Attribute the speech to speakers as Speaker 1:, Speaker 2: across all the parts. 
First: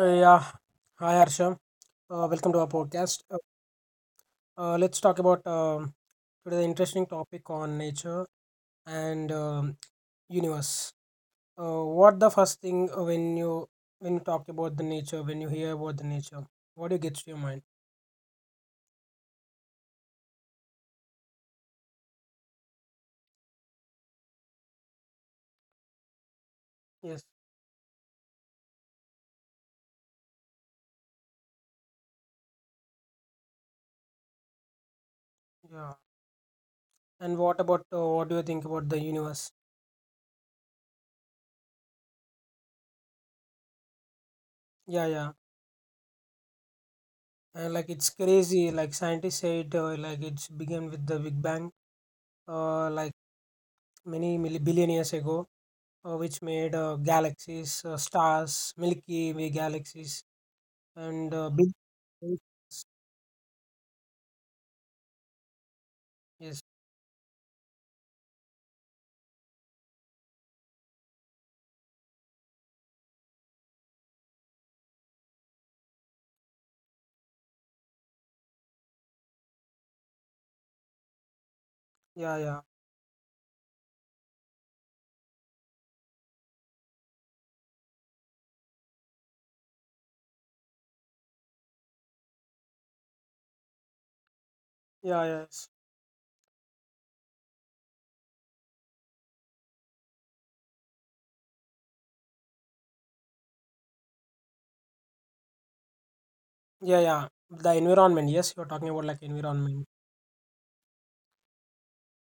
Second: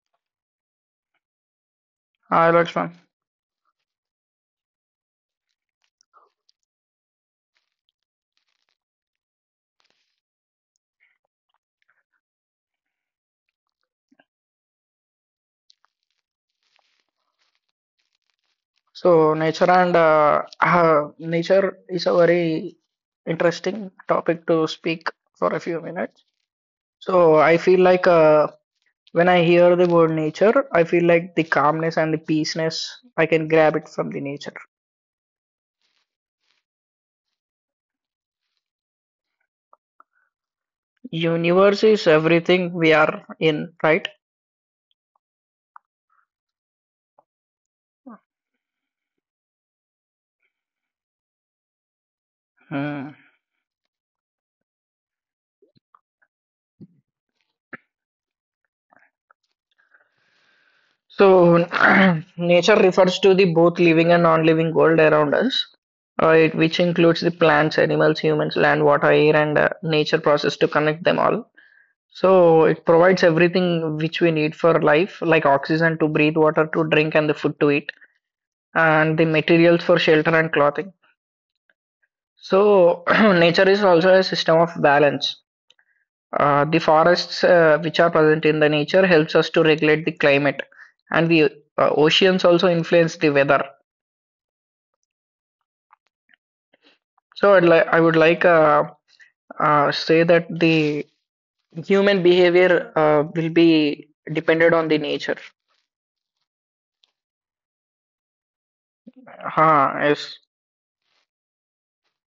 Speaker 1: Uh, yeah, Hi Arsham.
Speaker 2: Hi,
Speaker 1: Welcome to our
Speaker 2: Lakshman.
Speaker 1: podcast. Let's talk about today the interesting topic on nature and universe. What the first thing when you talk about the nature, when you hear about the nature, what do you get to your mind?
Speaker 2: So nature is a very interesting topic to speak for a few minutes.
Speaker 1: Yes,
Speaker 2: So, I feel like when I hear the word nature, I feel like the calmness and the peaceness I can grab it from the nature.
Speaker 1: yeah. And what about What do you think about the universe?
Speaker 2: Universe is everything we are in, right?
Speaker 1: Yeah, yeah. And like it's crazy. Like scientists said, like it's began with the Big Bang.
Speaker 2: Hmm.
Speaker 1: Like billion years ago, which made galaxies, stars, Milky Way galaxies, and
Speaker 2: So,
Speaker 1: big.
Speaker 2: nature refers to the both living and non-living world around us,
Speaker 1: Yes.
Speaker 2: which includes the plants, animals, humans, land, water, air, and nature process to connect them all. So, it provides everything which we need for life, like oxygen to breathe, water to drink, and the food to eat, and the materials for shelter and clothing.
Speaker 1: Yeah. Yeah.
Speaker 2: So, nature is also a system of balance. The forests which are present in the nature helps us to regulate the climate, and the oceans also influence the weather.
Speaker 1: Yeah. Yes.
Speaker 2: So I'd like I would like say that the human behavior will be dependent on the nature.
Speaker 1: Yeah. Yeah. The environment. Yes, you're talking about like
Speaker 2: Huh,
Speaker 1: environment.
Speaker 2: yes.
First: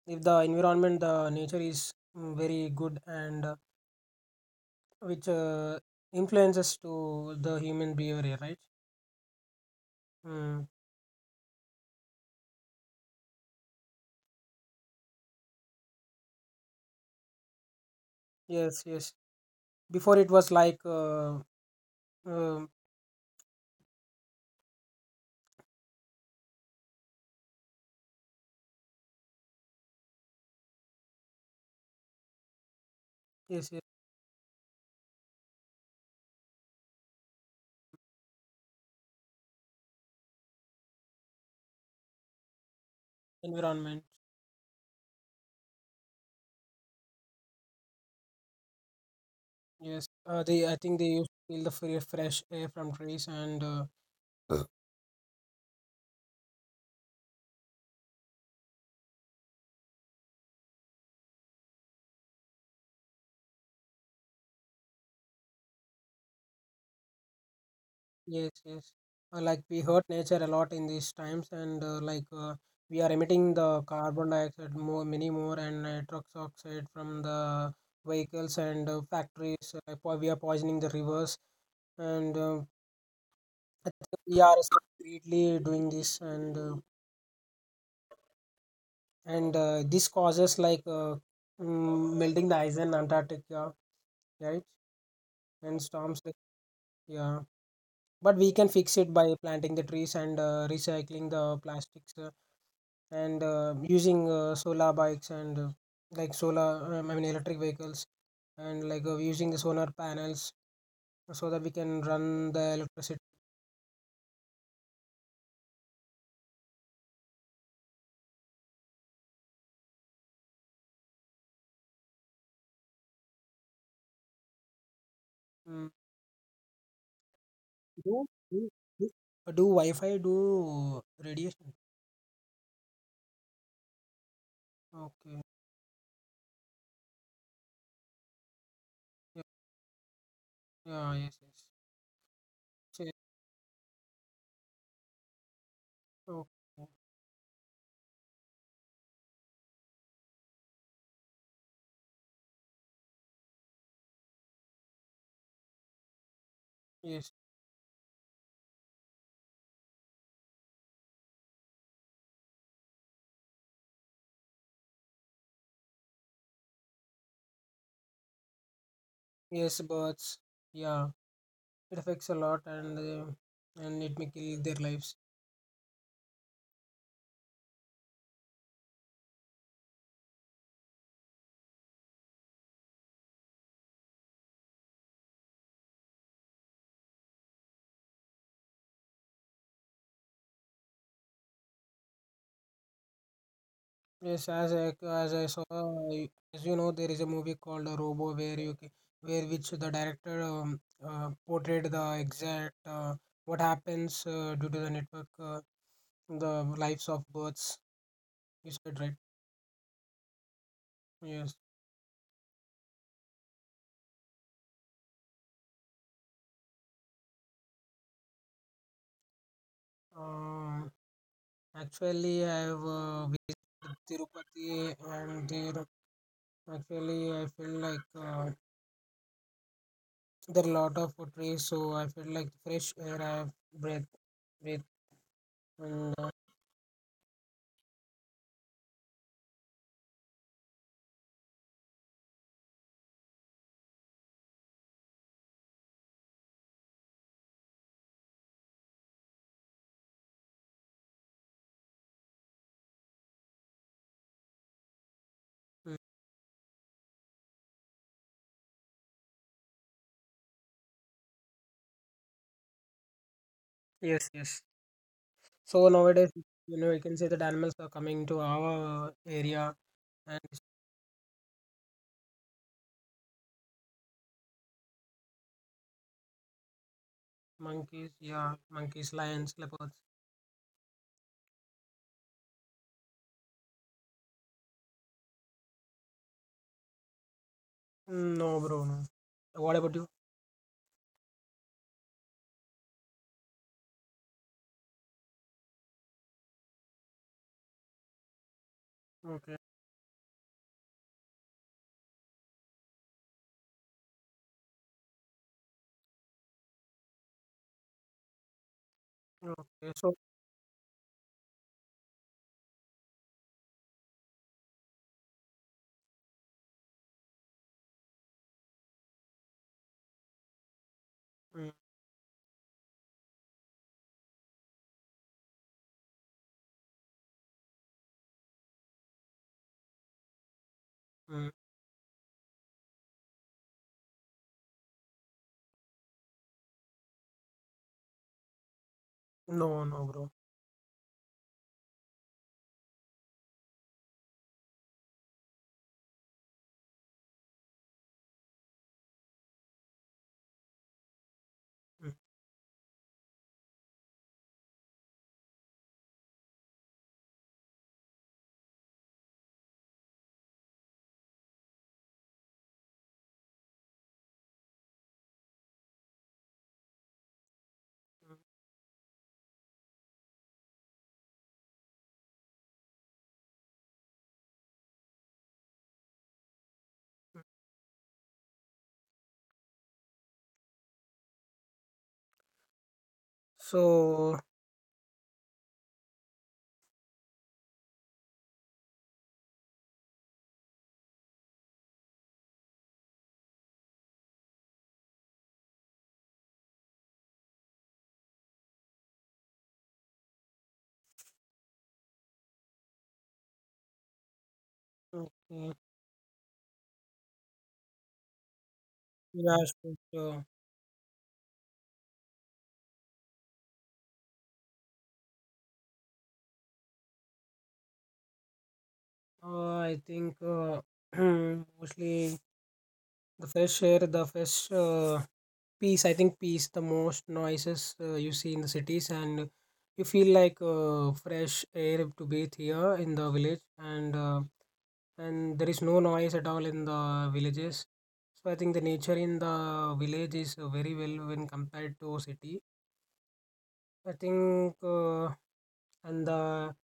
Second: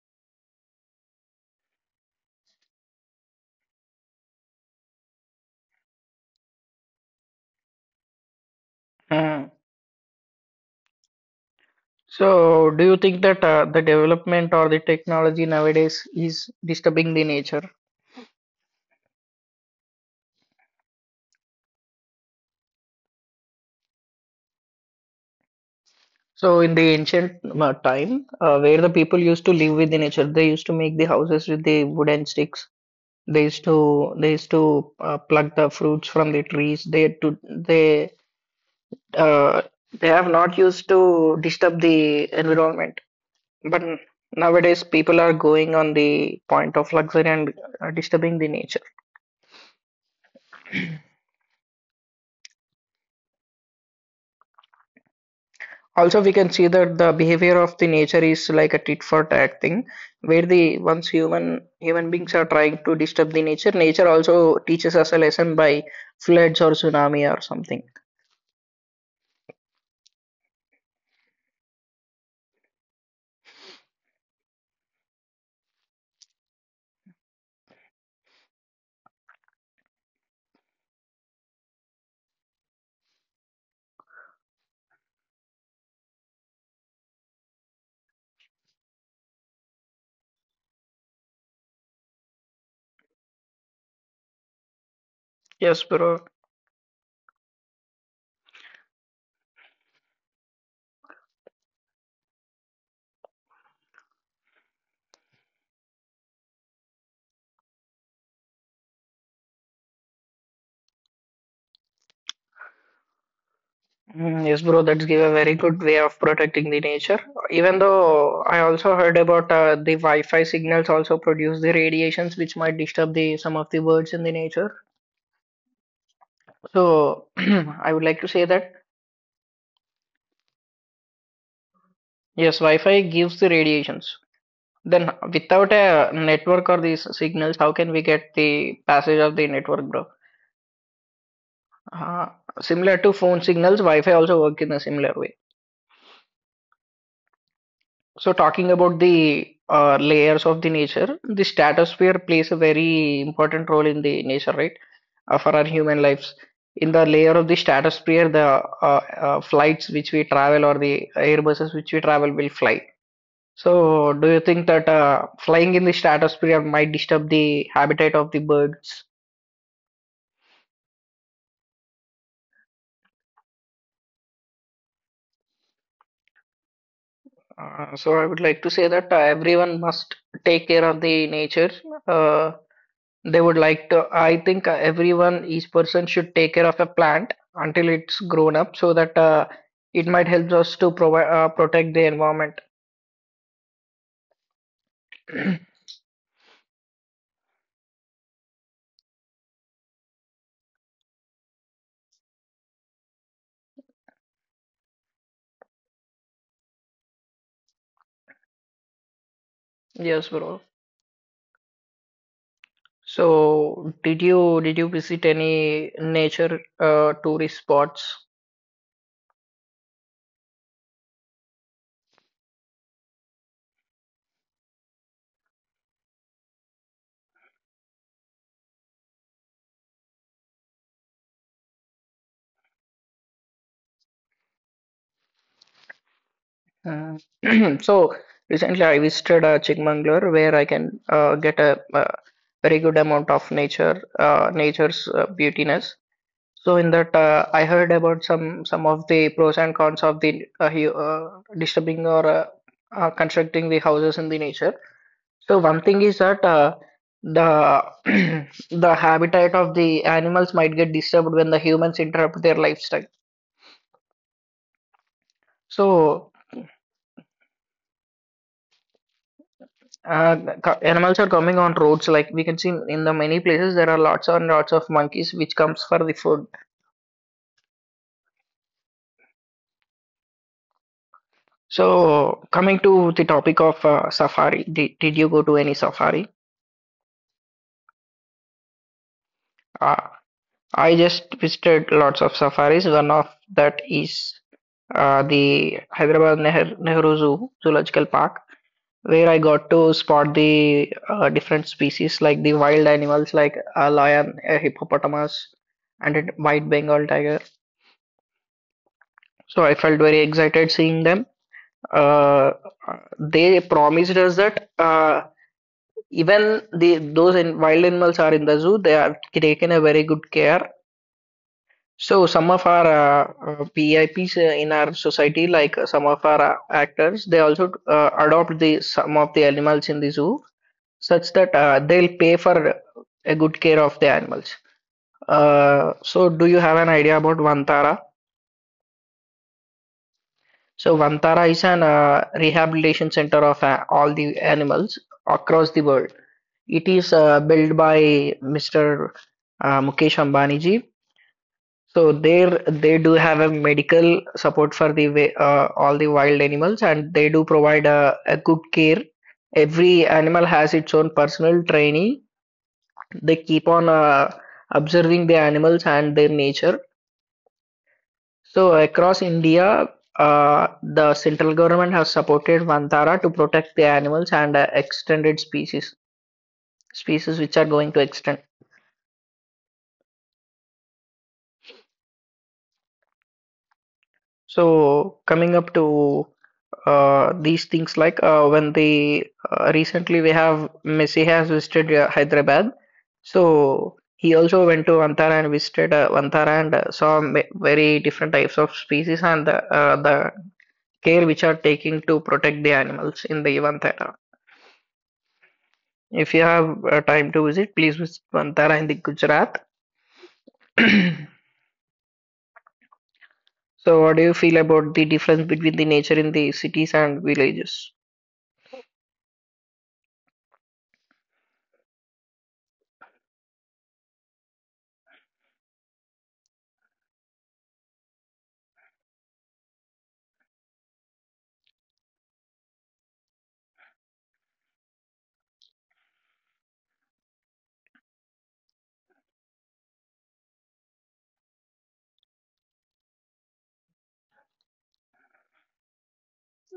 Speaker 1: If the environment, the nature is very good and which influences to the human behavior, right?
Speaker 2: Hmm.
Speaker 1: Mm.
Speaker 2: So do you think that the development or the technology nowadays is disturbing the nature?
Speaker 1: Yes. Yes. Before it was like um
Speaker 2: So in the ancient time, where the people used to live with the nature, they used to make the houses with the wooden sticks. They used
Speaker 1: yes, yes,
Speaker 2: to pluck the fruits from the trees. Uh, they have not used to disturb the environment. But
Speaker 1: environment.
Speaker 2: nowadays, people are going on the point of luxury and disturbing the nature.
Speaker 1: Yes. They. I think they used to feel the fresh air from trees and.
Speaker 2: Also, we can see that the behavior of the nature is like a tit for tat thing, where the once human beings are trying to disturb the nature, nature also teaches us a lesson by floods or tsunami or something.
Speaker 1: Yes, yes. Like we hurt nature a lot in these times, and we are emitting the carbon dioxide more, many more, and nitrous oxide from the vehicles and factories. Like, we are poisoning the rivers, and we are secretly doing this, and this causes like melting the ice in Antarctica, right?
Speaker 2: Yes,
Speaker 1: And
Speaker 2: bro.
Speaker 1: storms. Yeah, but we can fix it by planting the trees and recycling the plastics. And using solar bikes and like solar I mean electric vehicles and like using the solar panels so that we can run the electricity.
Speaker 2: Mm, yes, bro, that's give a very good way of protecting the nature. Even though I also heard about the Wi-Fi signals also produce the radiations which might disturb the some of the birds in the nature.
Speaker 1: Mm.
Speaker 2: So I would like to
Speaker 1: do,
Speaker 2: say that
Speaker 1: do, do do Wi-Fi do radiation?
Speaker 2: yes, Wi-Fi gives the radiations. Then
Speaker 1: Okay.
Speaker 2: without a network or these signals, how can we get the passage of
Speaker 1: Yeah,
Speaker 2: the network, bro?
Speaker 1: yeah. Yes, yes.
Speaker 2: Uh, similar to
Speaker 1: Say-
Speaker 2: phone signals, Wi-Fi also work in a similar way.
Speaker 1: okay.
Speaker 2: So talking about the layers of the nature, the stratosphere plays a very important role in the nature, right? For our human lives. In the layer
Speaker 1: Yes,
Speaker 2: of the stratosphere, the flights which we travel or the airbuses which we travel will fly. So do you think that flying in the stratosphere might disturb the habitat of the birds?
Speaker 1: yes, birds. Yeah, it affects a lot, and it may kill their lives.
Speaker 2: So I would like to say that everyone must take care of the nature. Uh, They would like to, I think everyone, each person should take care of a plant until it's grown up so that it might help us to provide, protect the environment.
Speaker 1: Yes, as I saw, as you know, there is a movie called Robo, where which the director portrayed the exact what happens due to the network, the lives of birds. You said, right?
Speaker 2: Yes, bro.
Speaker 1: Yes.
Speaker 2: So, did you visit any nature tourist spots?
Speaker 1: Um, Actually, I have visited Tirupati, and there actually I feel like there are a lot of trees, so I feel like fresh air I have breath, and
Speaker 2: Uh, so recently I visited Chikmagalur where I can get a very good amount of nature, nature's beautiness. So in that, I heard about some of the pros and cons of the disturbing or constructing the houses in the nature. So one
Speaker 1: mm,
Speaker 2: thing is that the the habitat of the animals might get disturbed when the humans interrupt their lifestyle.
Speaker 1: yes, yes. So nowadays,
Speaker 2: So
Speaker 1: you can say that animals are coming to our area
Speaker 2: uh,
Speaker 1: and
Speaker 2: animals are coming on roads. Like we can see in the many places, there are lots and lots of monkeys which comes for the food.
Speaker 1: monkeys, yeah, monkeys, lions, leopards.
Speaker 2: So coming to the topic of safari, did you go to any safari?
Speaker 1: No, bro, no. What about
Speaker 2: Uh,
Speaker 1: you?
Speaker 2: I just visited lots of safaris. One of that is the Nehru Zoological Park, where I
Speaker 1: Okay,
Speaker 2: got to spot the different species like the wild animals like a lion, a hippopotamus, and a white Bengal tiger. So I
Speaker 1: okay.
Speaker 2: felt
Speaker 1: So,
Speaker 2: very excited seeing them. Uh, they promised us that even the those in wild animals are in the zoo, they are taken a very good care.
Speaker 1: mm,
Speaker 2: So some of our VIPs in our society, like some of our actors, they also adopt the some of the animals in the zoo, such
Speaker 1: mm,
Speaker 2: that they'll pay for a good care of the animals. So do you have an idea about Vantara?
Speaker 1: no, no, bro.
Speaker 2: So Vantara is an rehabilitation center of all the animals across the world. It is built by Mr. Mukesh Ambani ji.
Speaker 1: Mm,
Speaker 2: So there they do have a medical support for the all the wild animals and they do provide a good care. Every animal has its own personal training. They keep on observing the animals and their nature.
Speaker 1: mm.
Speaker 2: So across India, the central government has supported Vantara to protect the animals and extended species, species which are going to extend.
Speaker 1: So,
Speaker 2: So coming up to these things like when they recently we have Messi has visited Hyderabad, so he also went to Antara and visited Antara and saw very different types of species and the care which are taking to protect the animals in the Vantara.
Speaker 1: okay.
Speaker 2: If you have time to visit, please visit Vantara in the
Speaker 1: Yeah,
Speaker 2: Gujarat.
Speaker 1: sure, sure.
Speaker 2: So, what do you feel about the difference between the nature in the cities and villages?
Speaker 1: I think mostly the fish here, the fish. Peace, I think peace, the most noises you see in the cities, and you feel like fresh air to breathe here in the village, and there is no noise at all in the villages. So I think the nature in the village is very well when compared to city. I think, and the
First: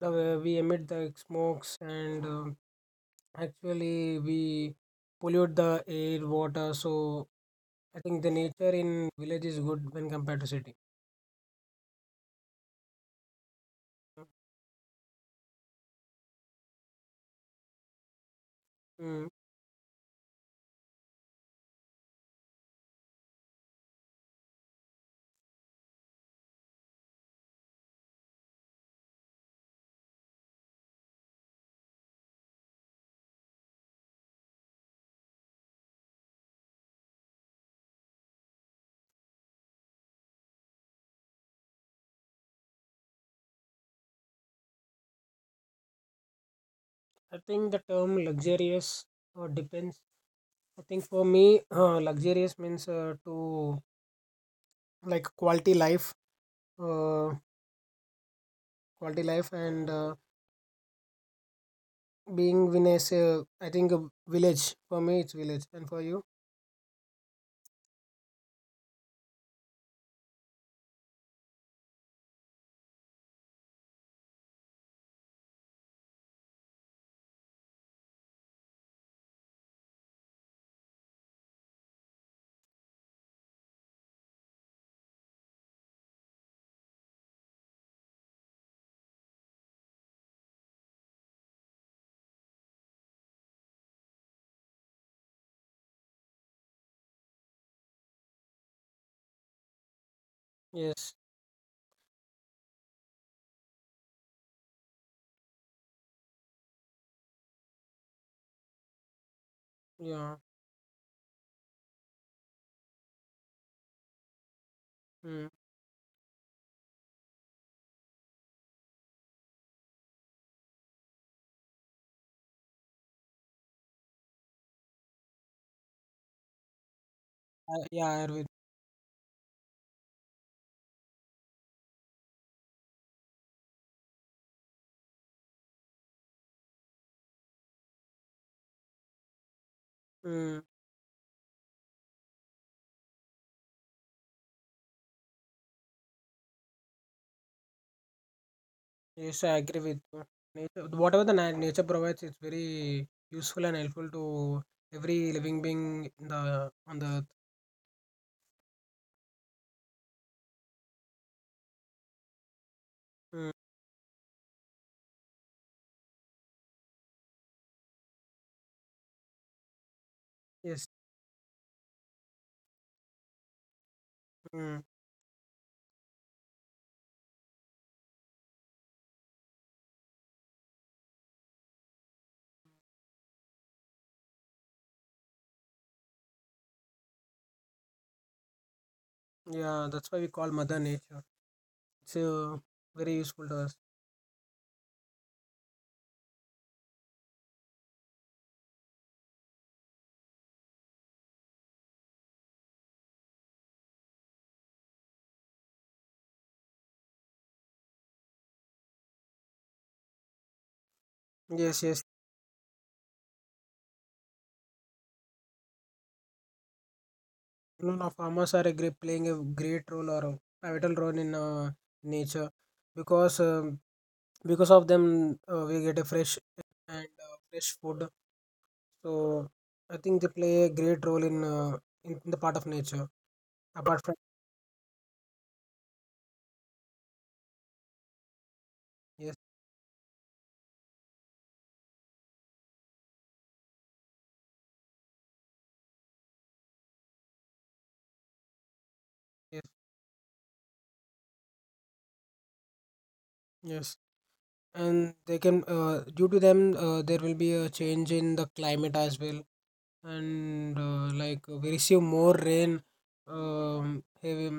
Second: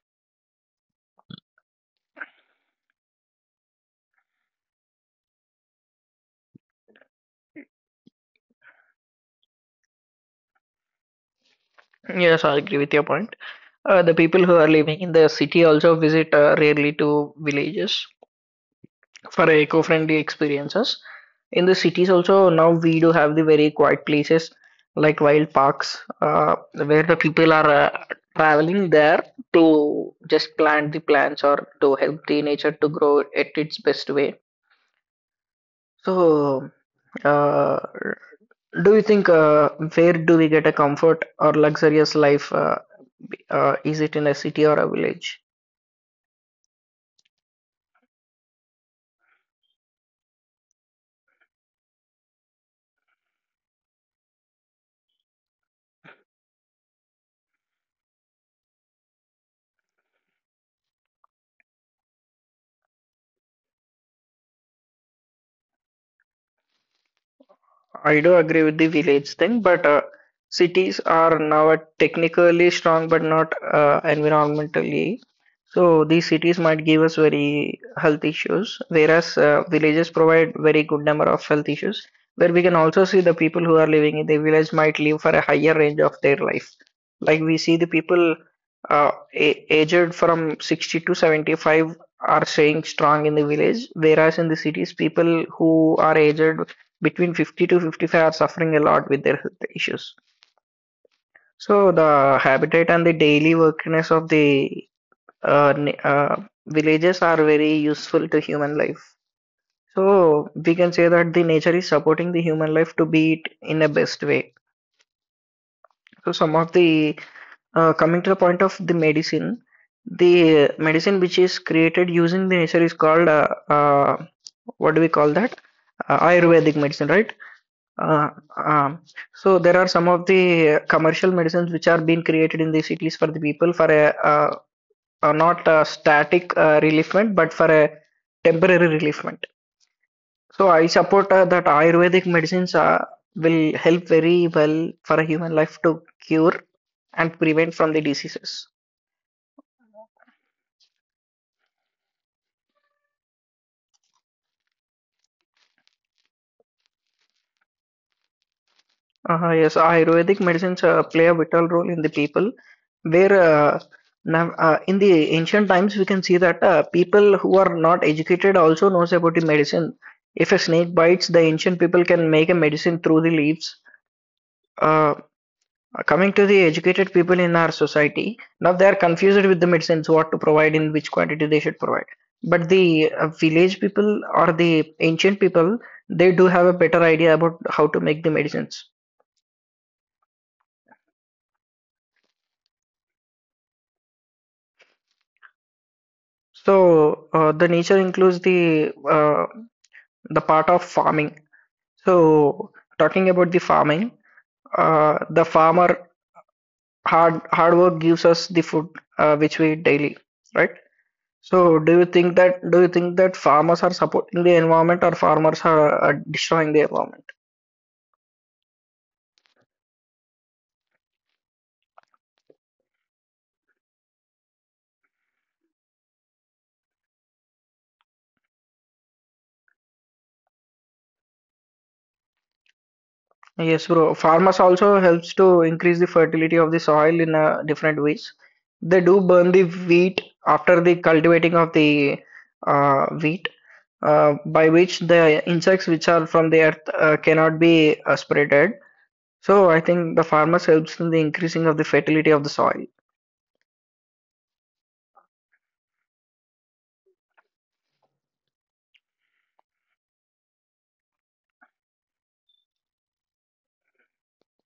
Speaker 1: the way we emit the smokes and actually we pollute the air, water. So I think the nature in village is good when compared to city.
Speaker 2: Yes, I agree with your point. The people who are living in the city also visit rarely to villages
Speaker 1: Mm.
Speaker 2: for eco-friendly experiences. In the cities also now we do have the very quiet places like wild parks where the people are traveling there to just plant the plants or to help the nature to grow at its best way. So, uh, do you think where do we get a comfort or luxurious life? Is it in a city or a village?
Speaker 1: I think the term luxurious depends. I think for me, luxurious means to like uh, quality life, and being in a, I think a village. For me, it's village, and for you.
Speaker 2: I do agree with the village thing, but cities are now technically strong but not environmentally. So these cities might give us very health issues, whereas villages provide very good number of health issues. Where we can also see the people who are living in the village might live for a higher range of their life. Like we see the people aged from 60 to 75 are staying strong in the village, whereas in the cities, people who are aged between 50 to 55 are suffering a lot with their health issues.
Speaker 1: Yes.
Speaker 2: So the habitat and the daily workiness of the uh, ni- uh, villages are very useful to human life.
Speaker 1: Yeah.
Speaker 2: So we can say that the nature is supporting the human life to be it in a best way.
Speaker 1: Mm.
Speaker 2: So some of the coming to the point of the medicine which is created using the nature is called what do we call that? Ayurvedic medicine, right?
Speaker 1: I, yeah, I
Speaker 2: Uh,
Speaker 1: agree with.
Speaker 2: um, so there are some of the commercial medicines which are being created in the cities for the people for uh, not a static reliefment but for a temporary reliefment.
Speaker 1: Mm.
Speaker 2: So I support that Ayurvedic medicines will help very well for a human life to cure and prevent from the diseases.
Speaker 1: Yes, I agree with you. Nature, whatever the na nature provides, it's very useful and helpful to every living being in the, on the earth.
Speaker 2: Yes, Ayurvedic medicines play a vital role in the people. Where
Speaker 1: Mm.
Speaker 2: now, in the ancient times, we can see that people who are not educated also knows about the medicine. If a
Speaker 1: Yes.
Speaker 2: snake bites, the ancient people can make a medicine through the leaves.
Speaker 1: Mm.
Speaker 2: Uh, coming to the educated people in our society, now they are confused with the medicines, what to provide, in which quantity they should provide. But the village people or the ancient people, they do have a better idea about how to make the medicines.
Speaker 1: Yeah, that's why we call Mother Nature. It's very useful to us.
Speaker 2: So the nature includes the part of farming. So talking about the farming, the farmer hard work gives us the food which we eat daily, right? So
Speaker 1: Yes,
Speaker 2: do you
Speaker 1: yes.
Speaker 2: think that farmers are supporting the environment or farmers are destroying the environment?
Speaker 1: No, no, farmers are a great, playing a great role or a pivotal role in nature because um, because of them we get a fresh and fresh food. So I think they play a great role in in the part of nature.
Speaker 2: Yes,
Speaker 1: Apart
Speaker 2: bro.
Speaker 1: from.
Speaker 2: Farmers also helps to increase the fertility of the soil in different ways. They do
Speaker 1: Yes,
Speaker 2: burn the wheat after the cultivating of the wheat by which the insects which are from the earth cannot be spreaded.
Speaker 1: yes,
Speaker 2: So I think the farmers helps in the increasing of the fertility of the soil.
Speaker 1: yes, and they can due to them there will be a change in the climate as well, and like we receive more rain, heavy,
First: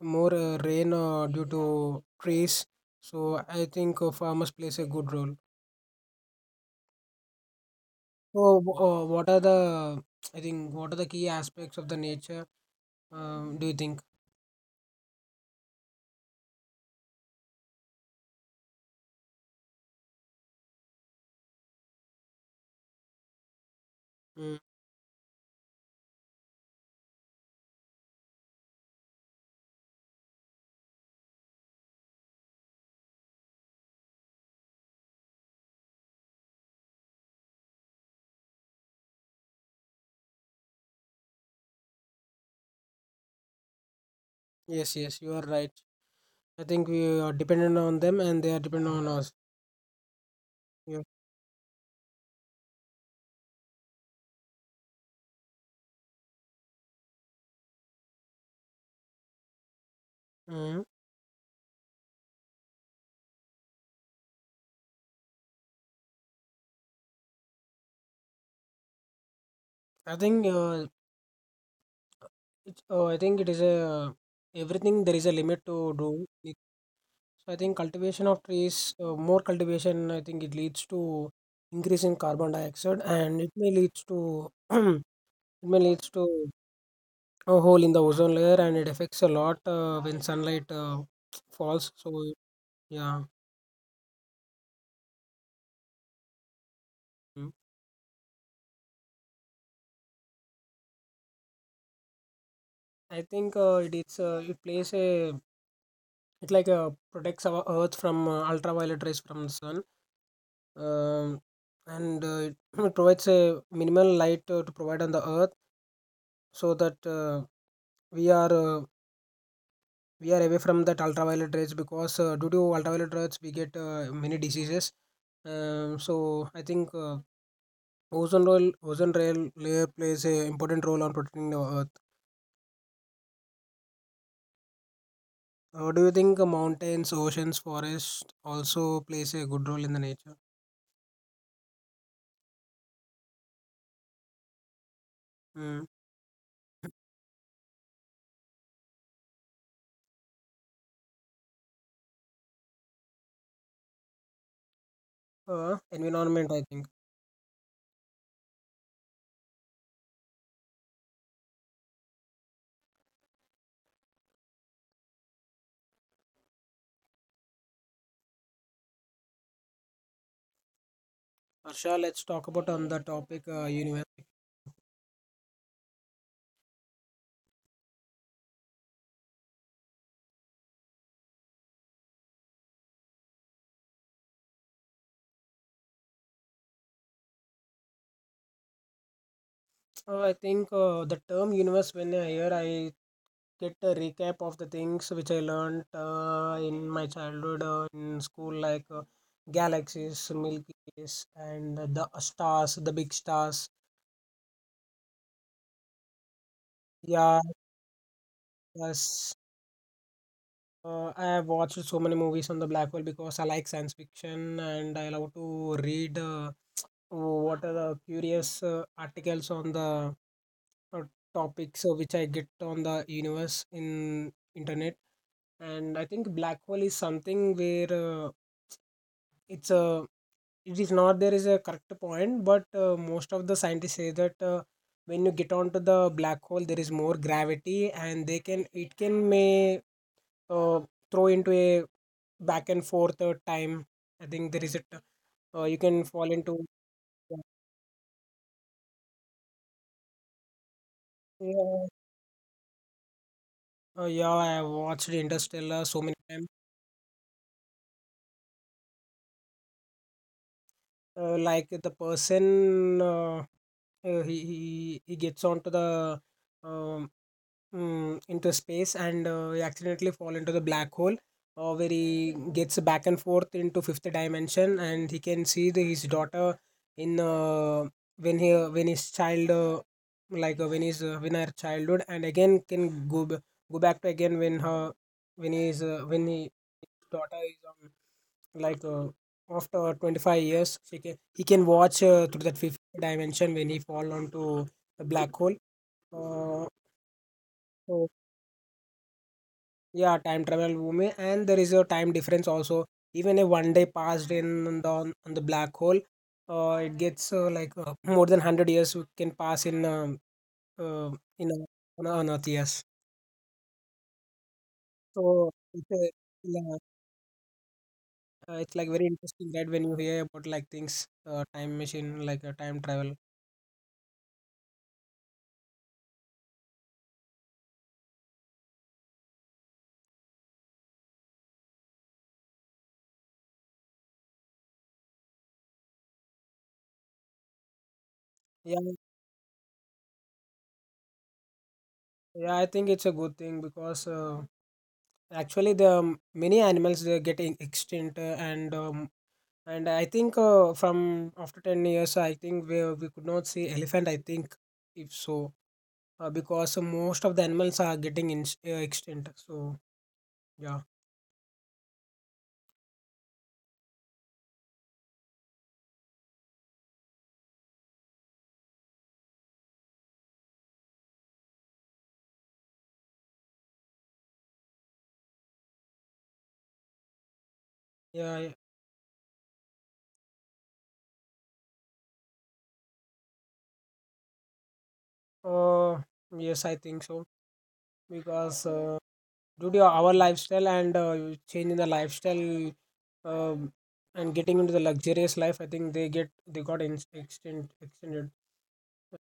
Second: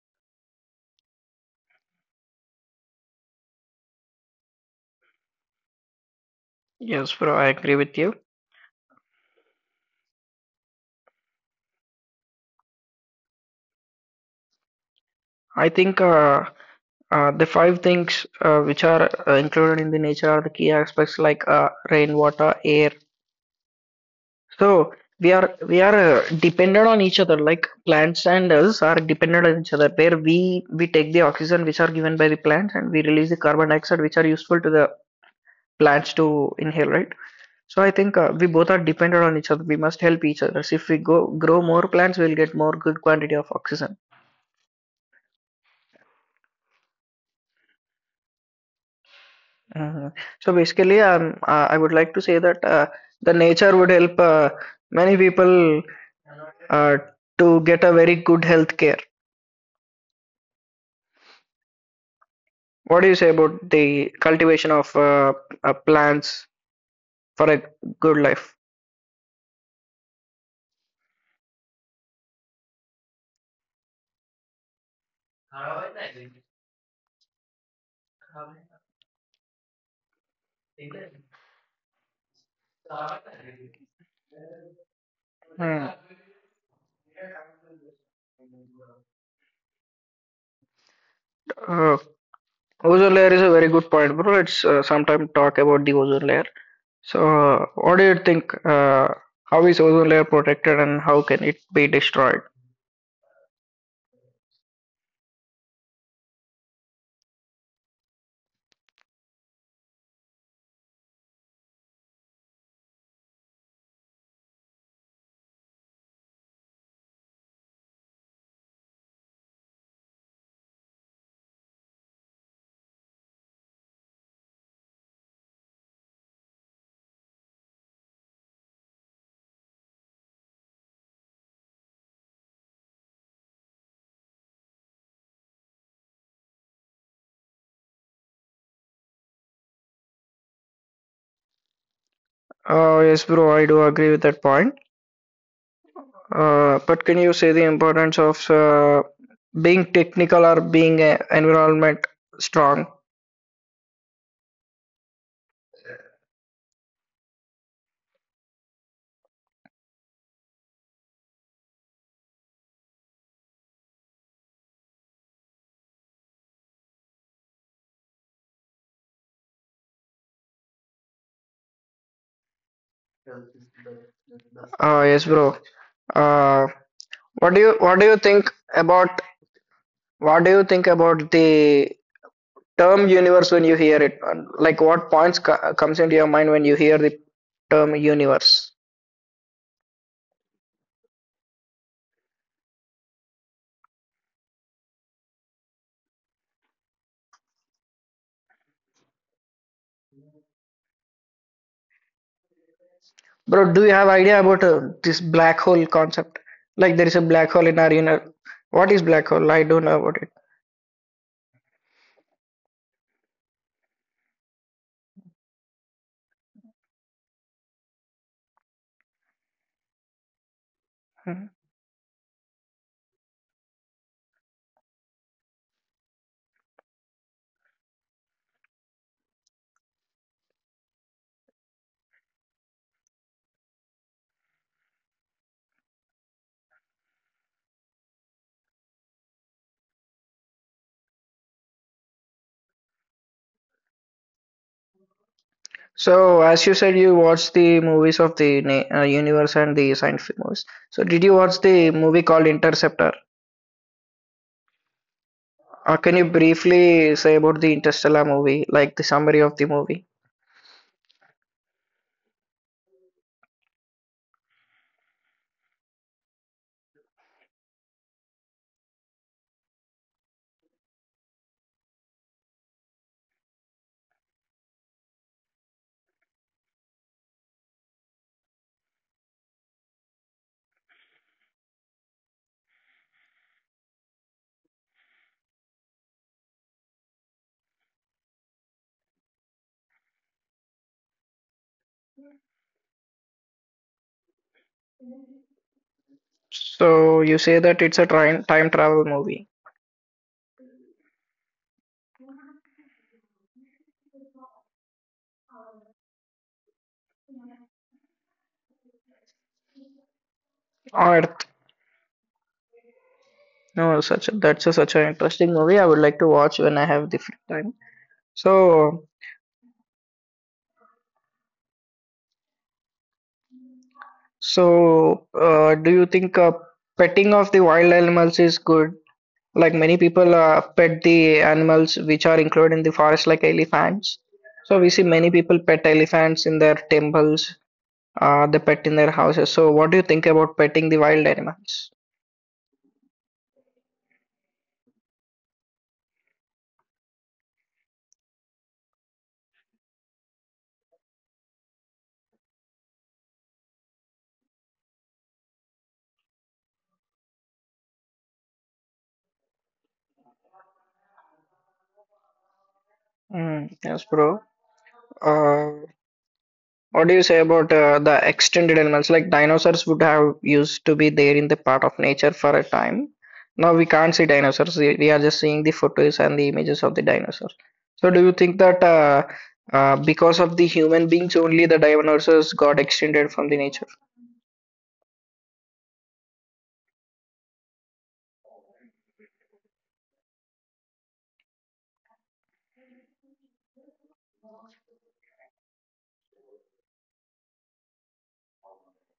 Speaker 1: more rain due to trees. So I think farmers plays a good role.
Speaker 2: Yes, bro, I agree with you.
Speaker 1: So, what are the. I think what are the key aspects of the nature? Do you think?
Speaker 2: I think the five things which are included in the nature are the key aspects like rainwater, air.
Speaker 1: Mm,
Speaker 2: So we are dependent on each other. Like plants and us are dependent on each other, where we take the oxygen which are given by the plants and we release the carbon dioxide which are useful to the plants to inhale, right? So I think we both are dependent on each other. We must help each other. So if we go grow more plants, we'll get more good quantity of oxygen.
Speaker 1: yes, yes, you are right. I think we are dependent on them and they are dependent on us.
Speaker 2: Mhm. So
Speaker 1: Yeah.
Speaker 2: basically, I would like to say that the nature would help many people uh, to get a very good health care.
Speaker 1: Mhm.
Speaker 2: What do you say about the cultivation of plants for a good life?
Speaker 1: I think I think it is a everything there is a limit to do. It- So I think cultivation of trees, more cultivation, I think it leads to increase in carbon dioxide and it may leads to it may
Speaker 2: Hmm.
Speaker 1: leads to a hole in the ozone layer and it affects a lot when sunlight falls.
Speaker 2: Uh,
Speaker 1: So
Speaker 2: Ozone
Speaker 1: yeah.
Speaker 2: layer is a very good point, bro. Let's sometime talk about the ozone layer. So,
Speaker 1: Mm.
Speaker 2: what do you think? How is ozone layer protected and how can it be destroyed?
Speaker 1: I think it is it plays a It. Like protects our Earth from ultraviolet rays from the sun, um, and it provides a minimal light to provide on the Earth, so that we are uh, we are away from that ultraviolet rays because due to ultraviolet rays we get many diseases. So I think ozone rail layer plays a important role on protecting the Earth. Do you think mountains, oceans, forests also plays a good role in the nature?
Speaker 2: Yes, bro, I do agree with that point.
Speaker 1: Mm.
Speaker 2: But can you say the importance of being technical or being environment strong?
Speaker 1: Environment, I think. Harsha, let's talk about on the topic universe.
Speaker 2: Yes, bro. Uh, what do you think about what do you think about the term universe when you hear it? Like, what points comes into your mind when you hear the term universe?
Speaker 1: I think the term universe, when I hear, I get a recap of the things which I learned in my childhood in school, like galaxies, Milky Ways, and the stars, the big stars.
Speaker 2: Bro, do you have idea about this black hole concept? Like there is a
Speaker 1: Yeah,
Speaker 2: black hole in our universe. What is black
Speaker 1: yes.
Speaker 2: hole? I don't know about it.
Speaker 1: I have watched so many movies on the black hole because I like science fiction and I love to read what are the curious articles on the uh,
Speaker 2: Mhm.
Speaker 1: topics which I get on the universe in internet, and I think black hole is something where it's a it is not there is a correct point, but most of the scientists say that when you get onto the black hole, there is more gravity, and they can it can may uh, throw into a back and forth time. I think there is a you can fall
Speaker 2: So,
Speaker 1: into.
Speaker 2: as you said, you watch the movies of the universe and the science fiction movies. So, did you watch
Speaker 1: Yeah,
Speaker 2: the movie called Interceptor?
Speaker 1: yeah, I have watched Interstellar so many
Speaker 2: Can you
Speaker 1: times.
Speaker 2: briefly say about the Interstellar movie, like the summary of the movie?
Speaker 1: Like the person he gets onto the um, into space and he accidentally fall into the black hole where he gets back and forth into fifth dimension and he can see his daughter in when he when his child when her childhood and again can go go back to again when he daughter is on like after 25 years she can he can watch through that fifth dimension when he fall onto the black hole. uh,
Speaker 2: So, you say that it's
Speaker 1: so
Speaker 2: a time travel movie
Speaker 1: yeah, time travel movie, and there is a time difference also. Even a one day passed in the on, the black hole, it gets like more than 100 years we can pass uh,
Speaker 2: on Earth.
Speaker 1: in a, on earth. Yes.
Speaker 2: No, such a, that's a, such an
Speaker 1: So
Speaker 2: interesting movie.
Speaker 1: it's,
Speaker 2: I would
Speaker 1: a,
Speaker 2: like to watch
Speaker 1: yeah,
Speaker 2: when I have the free time.
Speaker 1: it's like very
Speaker 2: So.
Speaker 1: interesting that when you hear about like things time machine like a time travel.
Speaker 2: So, do you think petting of the wild animals is good? Like many people pet the animals which are included in the forest, like elephants. So we see many people pet elephants in their temples, they
Speaker 1: Yeah.
Speaker 2: pet in their houses. So what do you think about petting the wild animals?
Speaker 1: Yeah, I think it's a good thing because actually the many animals they are getting extinct and I think from after 10 years I think we could not see elephant I think. If so, because most of the animals are getting in, extinct. So yeah,
Speaker 2: Mm, yes, bro. Uh, What do you say about the extended elements? Like dinosaurs would have used to be there in the part of nature for a time. Now we can't see dinosaurs. We are just seeing the photos and the images of the dinosaurs. So do
Speaker 1: yeah,
Speaker 2: you
Speaker 1: yeah.
Speaker 2: think that because of the human beings only the dinosaurs got extended from the nature?
Speaker 1: uh, yes, I think so because due to our lifestyle and change the lifestyle, um, and getting into the luxurious life I think they got in, extinct extended.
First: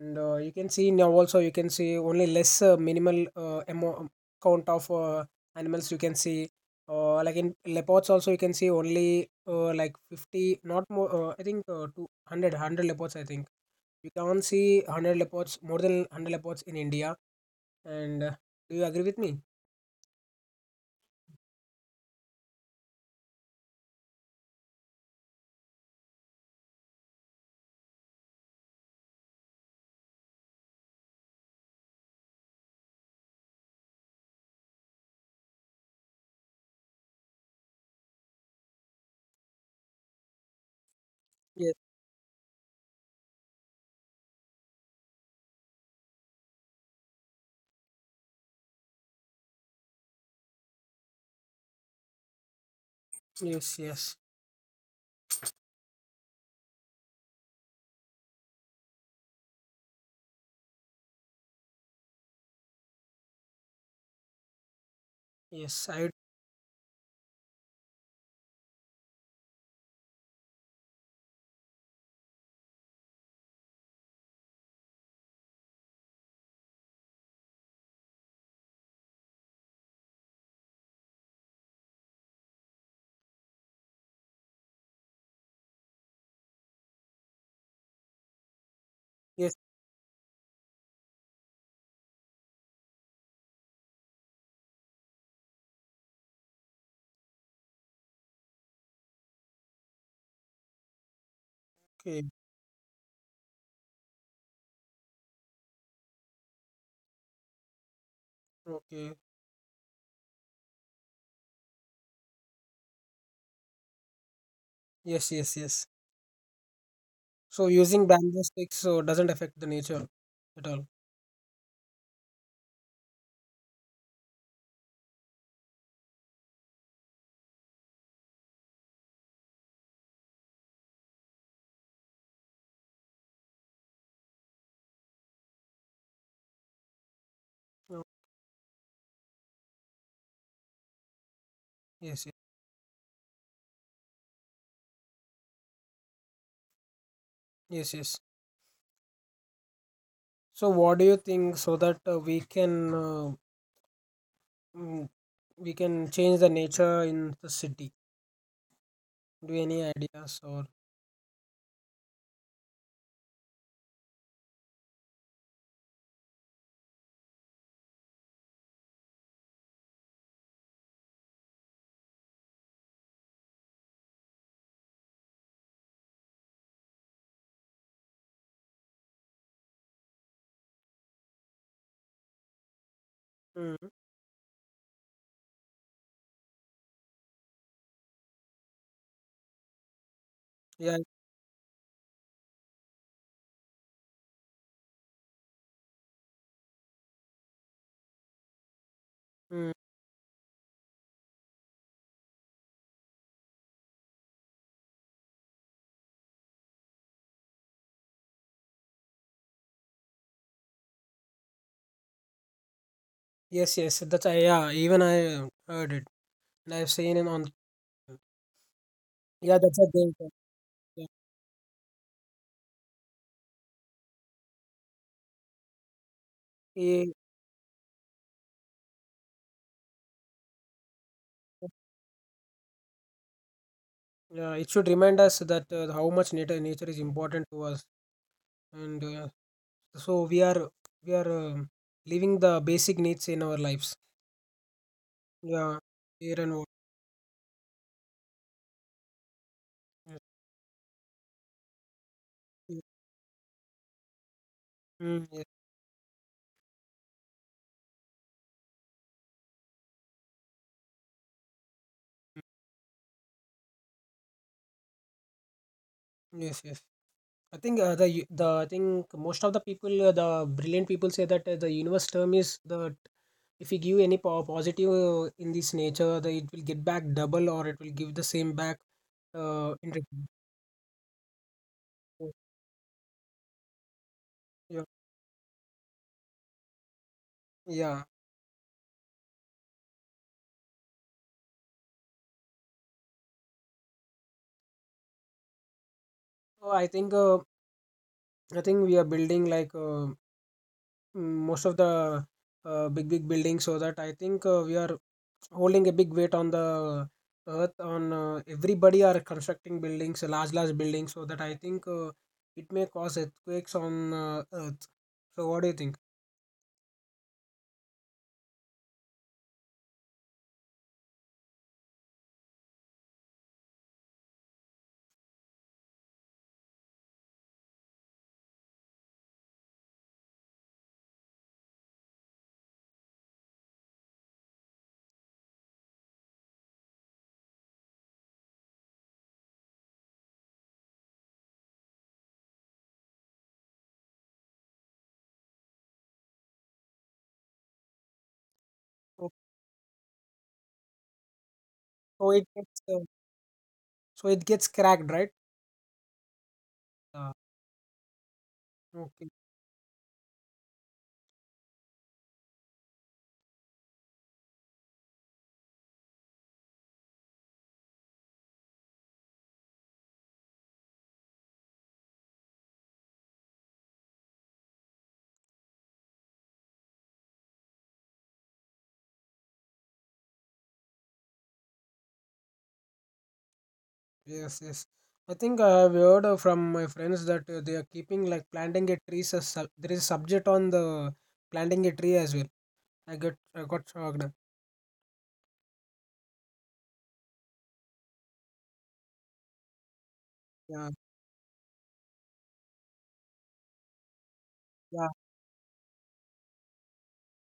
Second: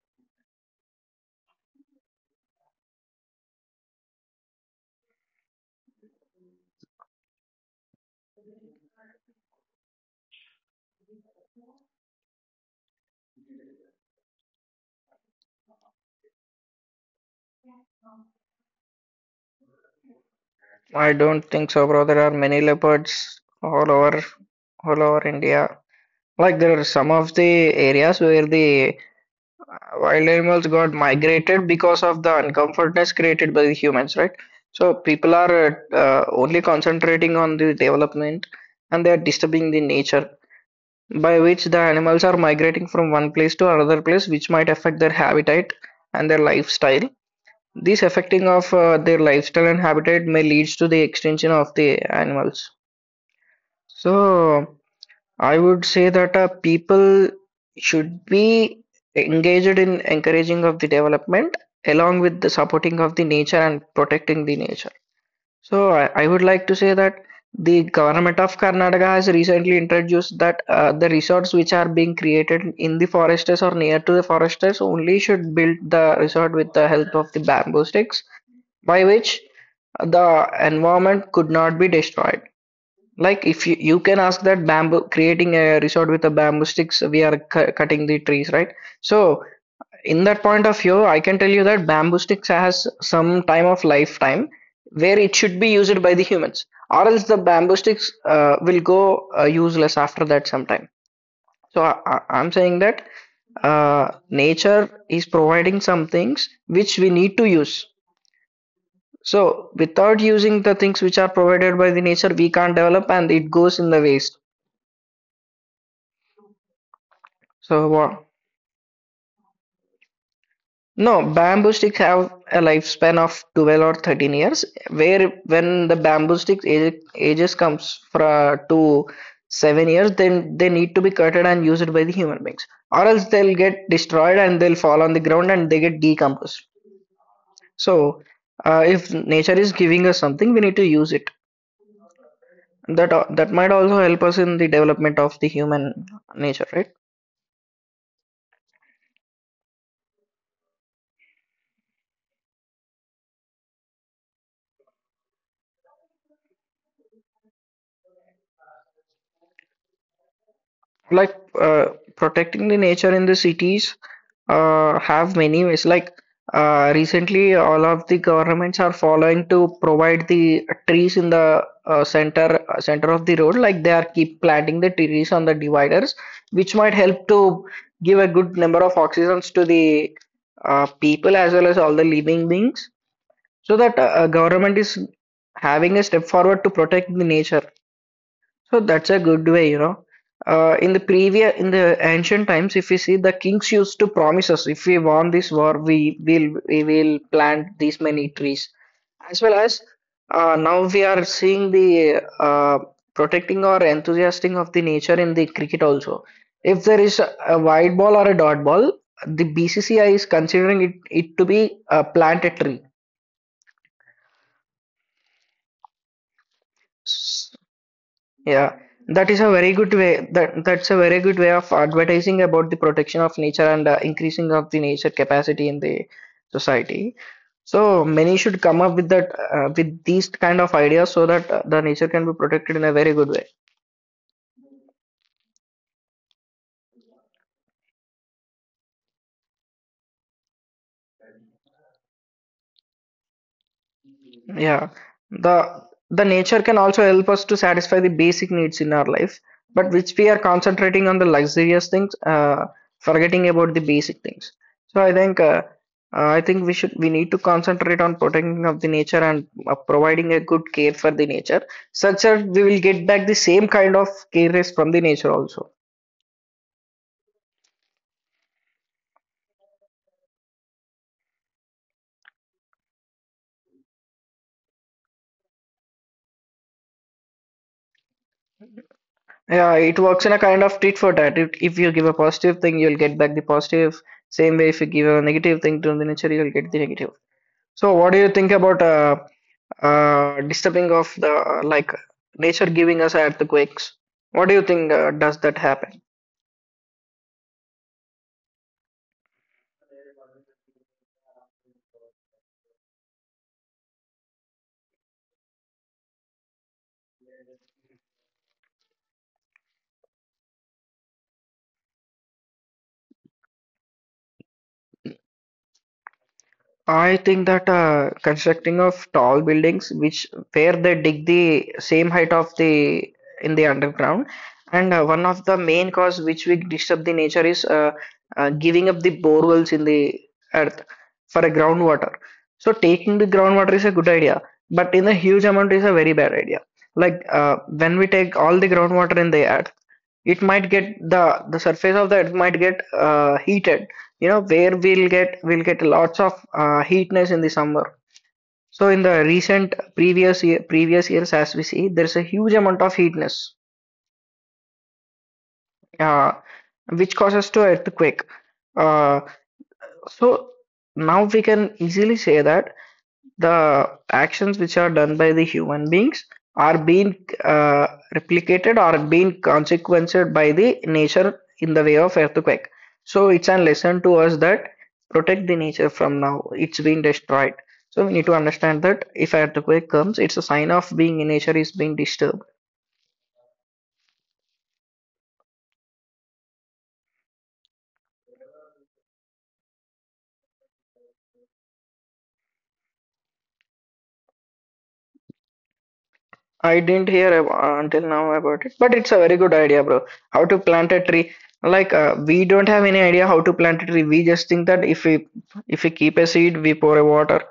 Speaker 1: And you can see now also you can see only less minimal count of animals you can see. Like in leopards also you can see only like 50 not more, I think 200 leopards I think. You can't see 100 leopards, more than 100 leopards in India. And do you agree with me?
Speaker 2: I don't think so, bro. There are many leopards all over India. Like there are some of the areas where the wild animals got migrated because of the uncomfortness created by the humans, right? So people are only concentrating on the development and they are disturbing the nature by which
Speaker 1: Yes,
Speaker 2: the animals are migrating from one place to another place which might affect their habitat and their lifestyle. This affecting of their lifestyle and habitat may leads to the extinction of the animals.
Speaker 1: yes, yes,
Speaker 2: So I would say that people should be engaged in encouraging of the development along with the supporting of the nature and protecting the nature.
Speaker 1: yes.
Speaker 2: So I,
Speaker 1: I
Speaker 2: I would like to say that the government of Karnataka has recently introduced that the resorts which are being created in the foresters or near to the foresters only should build the resort with the help of the bamboo sticks by which the environment could not be destroyed. Like if you can ask that bamboo creating a resort with a bamboo sticks, we are cutting the trees, right? So
Speaker 1: Yes.
Speaker 2: in that point of view, I can tell you that bamboo sticks has some time of lifetime where it should be used by the humans, or else the bamboo sticks will go useless after that sometime. So I, I,
Speaker 1: Okay,
Speaker 2: I'm saying that nature is providing some things which we need to use.
Speaker 1: okay.
Speaker 2: So without using the things which are provided by the nature, we can't develop and it goes in the waste.
Speaker 1: Yes, yes, yes. So
Speaker 2: So
Speaker 1: using
Speaker 2: what?
Speaker 1: bamboo sticks so doesn't affect the nature at all.
Speaker 2: No, bamboo sticks have a lifespan of 12 or 13 years, where when the bamboo sticks age, ages comes from to 7 years, then they need to be cutted and used by the human beings, or else they'll get destroyed and they'll fall on the ground and they get decomposed.
Speaker 1: No.
Speaker 2: So, if nature is giving us something, we need to use it.
Speaker 1: Yes, yes,
Speaker 2: That that might also help us in the development of the human nature, right?
Speaker 1: yes, yes. So, what do you think so that mm, we can change the nature in the city? Do you any ideas or.
Speaker 2: Like protecting the nature in the cities have many ways like recently all of the governments are following to provide the trees in the center center of the road like they are keep planting the trees on the dividers which might help to give a good number of oxygens to the people as well as all the living beings so
Speaker 1: Mm,
Speaker 2: that government is having a step forward to protect the nature, so that's a good way, you know. In
Speaker 1: yeah?
Speaker 2: the previous, in the ancient times, if we see the kings used to promise us, if we won this war, we will plant these many trees. As well
Speaker 1: Mm,
Speaker 2: as now we are seeing the protecting or enthusiastic of the nature in the cricket also. If there is a wide ball or a dot ball, the BCCI is considering it to be plant a tree.
Speaker 1: yes, yes. That's I, yeah. Even I heard it and I've seen it on.
Speaker 2: Yeah, that is a
Speaker 1: Yeah.
Speaker 2: very
Speaker 1: That's a
Speaker 2: good
Speaker 1: great.
Speaker 2: way. That that's a
Speaker 1: Yeah.
Speaker 2: very good way of advertising about the protection of nature and increasing of the nature capacity in the
Speaker 1: Eh.
Speaker 2: society. So many should come up with that with these kind of ideas so that the nature can be protected in a very good way.
Speaker 1: Yeah, it should remind us that how much nature is important to us, and so we are living the basic needs in our lives.
Speaker 2: Yeah,
Speaker 1: Yeah,
Speaker 2: the the
Speaker 1: air and
Speaker 2: nature
Speaker 1: water.
Speaker 2: can also help us to satisfy the basic needs in our life, but which
Speaker 1: Yes,
Speaker 2: we are concentrating on the luxurious things,
Speaker 1: yes.
Speaker 2: forgetting about the basic things. So I
Speaker 1: Mm,
Speaker 2: think
Speaker 1: yes.
Speaker 2: we need to concentrate on protecting of the nature and providing a good care for the nature, such
Speaker 1: Mm,
Speaker 2: that we will get back the same kind of care is from the nature also.
Speaker 1: yes. Yes. I think the u- the I think most of the people, the brilliant people, say that the universe term is that if we give any positive in this nature, it will get back double or it will give the same back
Speaker 2: Yeah,
Speaker 1: in
Speaker 2: it works
Speaker 1: return.
Speaker 2: in a kind of tit for tat. If you give a
Speaker 1: So,
Speaker 2: positive thing, you'll get back the positive. Same way, if
Speaker 1: yeah,
Speaker 2: you give a negative thing to the nature, you'll get the negative. So,
Speaker 1: yeah.
Speaker 2: what do you think about disturbing of the like nature giving us earthquakes? What do you think does that happen?
Speaker 1: So I think we are building like most of the big buildings, so that I think we are holding a big weight on the earth on everybody are constructing buildings large buildings so that I think, it may cause earthquakes on earth. So what do you think?
Speaker 2: I think that constructing of tall buildings, which where they dig the same height of the in the underground, and one of the main cause which we disturb the nature is giving up the boreholes in the earth for a groundwater. So taking the groundwater is a good idea, but in a huge amount is a very bad idea. Like when we take all the groundwater in the earth, it might get the surface of the earth might get heated, you know, where we'll get lots of heatness in the summer. So in the
Speaker 1: so,
Speaker 2: recent previous year, previous years as we see there's a
Speaker 1: so it
Speaker 2: huge amount
Speaker 1: gets
Speaker 2: of
Speaker 1: uh,
Speaker 2: heatness
Speaker 1: so it gets cracked, right?
Speaker 2: uh, which
Speaker 1: uh,
Speaker 2: causes to earthquake. uh,
Speaker 1: okay.
Speaker 2: so now we can easily say that the actions which are done by the human beings are being uh, replicated or being consequenced by the nature in the way of earthquake. So it's a lesson to us that protect the nature from now. It's being destroyed. So we need to understand that if earthquake comes, it's a sign of being nature is being disturbed.
Speaker 1: Yes, yes. I think I have heard from my friends that they are keeping like planting a tree as there is a subject on the planting a tree as well. I got shocked.
Speaker 2: I didn't hear until now about it, but it's a very good idea, bro. How to plant
Speaker 1: Yeah,
Speaker 2: a tree? Like we don't have any idea how to plant a tree. We just think that if
Speaker 1: yeah,
Speaker 2: we if we keep a seed, we pour a water,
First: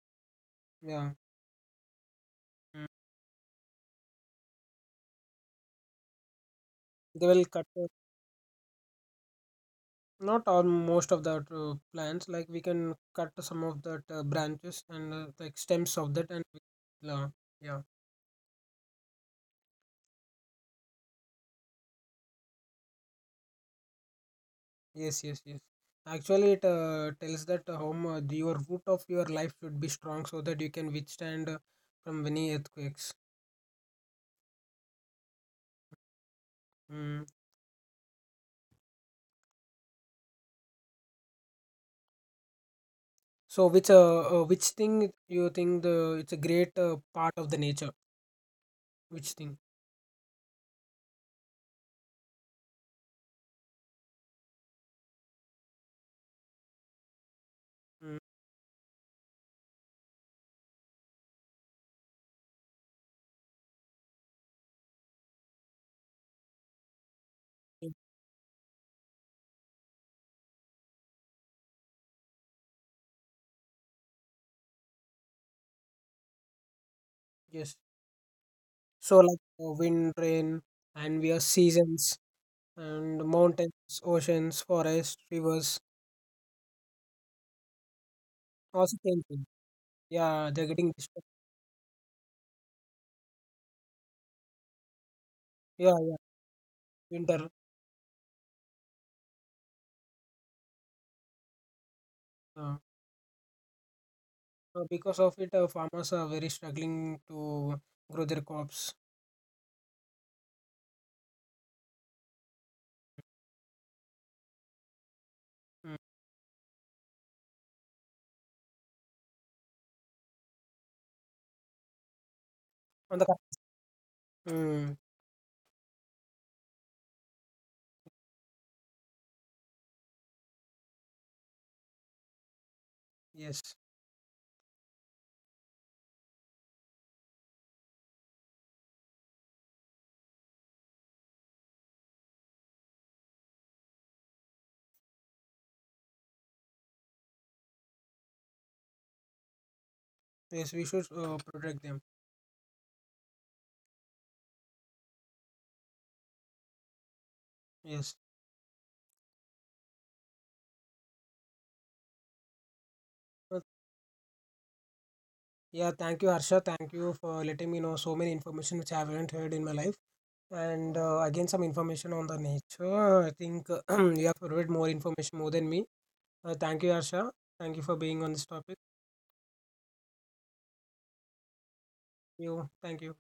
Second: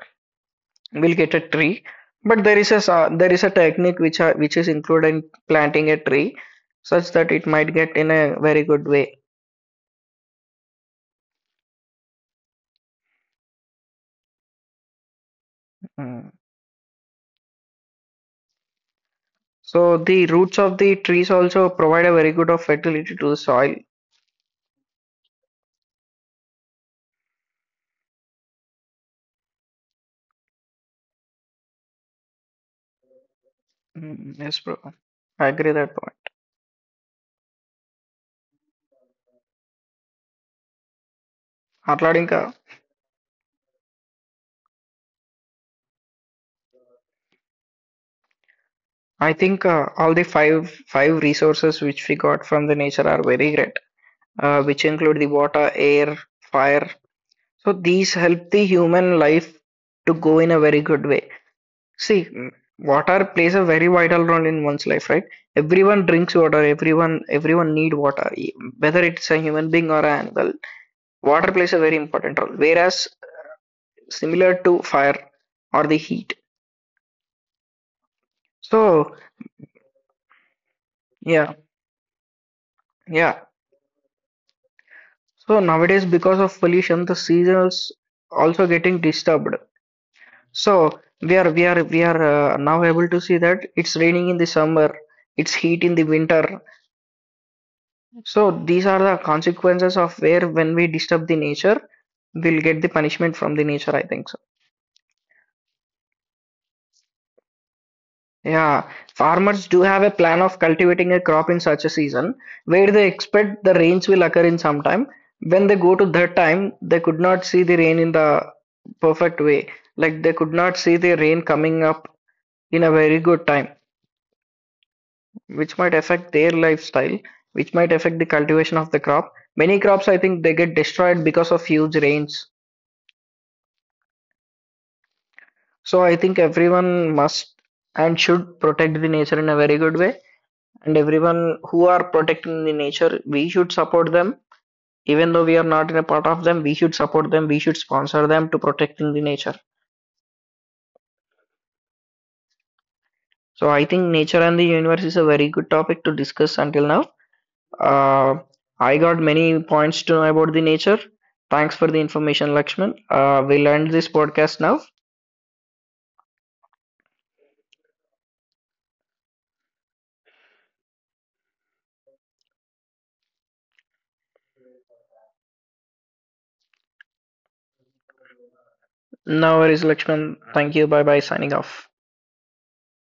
Speaker 1: yeah.
Speaker 2: we'll get a tree. But there is a
Speaker 1: Mm.
Speaker 2: there is a technique which are, which is included in planting a tree, such
Speaker 1: They
Speaker 2: that it
Speaker 1: will cut,
Speaker 2: might get in a very good way.
Speaker 1: not all most of the plants. Like we can cut some of that branches and like stems of
Speaker 2: Mm.
Speaker 1: that, and yeah,
Speaker 2: So the roots of the trees also provide a very good of fertility to the soil.
Speaker 1: yes, yes, yes. Actually, it tells that the your root of your life should be strong so that you can withstand from many earthquakes.
Speaker 2: Mm, yes, bro. I agree that point.
Speaker 1: Mm.
Speaker 2: Atladinka.
Speaker 1: So, which thing you think the it's a great part of the nature? Which
Speaker 2: I
Speaker 1: thing?
Speaker 2: think all the five resources which we got from the nature are very great, which include the water, air, fire. So
Speaker 1: Mm.
Speaker 2: these help the human life to go in a very good way. See, mm, water plays a very vital role in one's life, right? Everyone drinks water. Everyone need water, whether it's a human being or an animal. Water plays a very important role. Whereas similar to fire or the heat.
Speaker 1: Yes. So,
Speaker 2: So
Speaker 1: like wind, rain, and we are
Speaker 2: yeah,
Speaker 1: seasons. And
Speaker 2: yeah.
Speaker 1: mountains, oceans, forests,
Speaker 2: So
Speaker 1: rivers,
Speaker 2: nowadays, because of pollution, the seasons also
Speaker 1: also
Speaker 2: getting
Speaker 1: changing.
Speaker 2: disturbed.
Speaker 1: Yeah, they're getting
Speaker 2: So
Speaker 1: disturbed.
Speaker 2: we are now able to see that it's raining in the summer, it's heat
Speaker 1: Yeah,
Speaker 2: in the
Speaker 1: yeah,
Speaker 2: winter.
Speaker 1: winter.
Speaker 2: So these are the consequences of where when we disturb the nature, we'll
Speaker 1: Uh,
Speaker 2: get the punishment from the nature, I think. So.
Speaker 1: because of it, farmers are very struggling to grow their crops.
Speaker 2: Yeah, farmers do have a plan of cultivating a crop in such a season where they expect the rains will occur in some time. When they
Speaker 1: Mm.
Speaker 2: go to that time, they could not see the rain in the perfect way. Like they could not see the rain coming up in a
Speaker 1: On the
Speaker 2: very
Speaker 1: cor-
Speaker 2: good time,
Speaker 1: mm.
Speaker 2: which might affect their lifestyle, which might affect the cultivation of the crop. Many crops, I think, they get destroyed because of huge rains.
Speaker 1: Yes,
Speaker 2: So I think everyone must and should protect the nature in a very good way, and everyone who are protecting the nature we should support them, even though we are not in a part of them we should support them, we should sponsor them to protecting the nature.
Speaker 1: yes, we should protect them.
Speaker 2: So I think nature and the universe is a very good topic to discuss until now.
Speaker 1: Yes.
Speaker 2: uh, I got many points to know about the nature. Thanks for the information, Lakshman.
Speaker 1: Uh,
Speaker 2: We'll end this podcast now.
Speaker 1: Yeah, thank you, Harsha. Thank you for letting me know so many information which I haven't heard in my life. And again, some information on the nature. I think you have provided more information more than me. Thank you, Harsha. Thank you for being on this topic.
Speaker 2: Now it is Lakshman. Thank you. Bye bye, signing off.
Speaker 1: You. Thank you.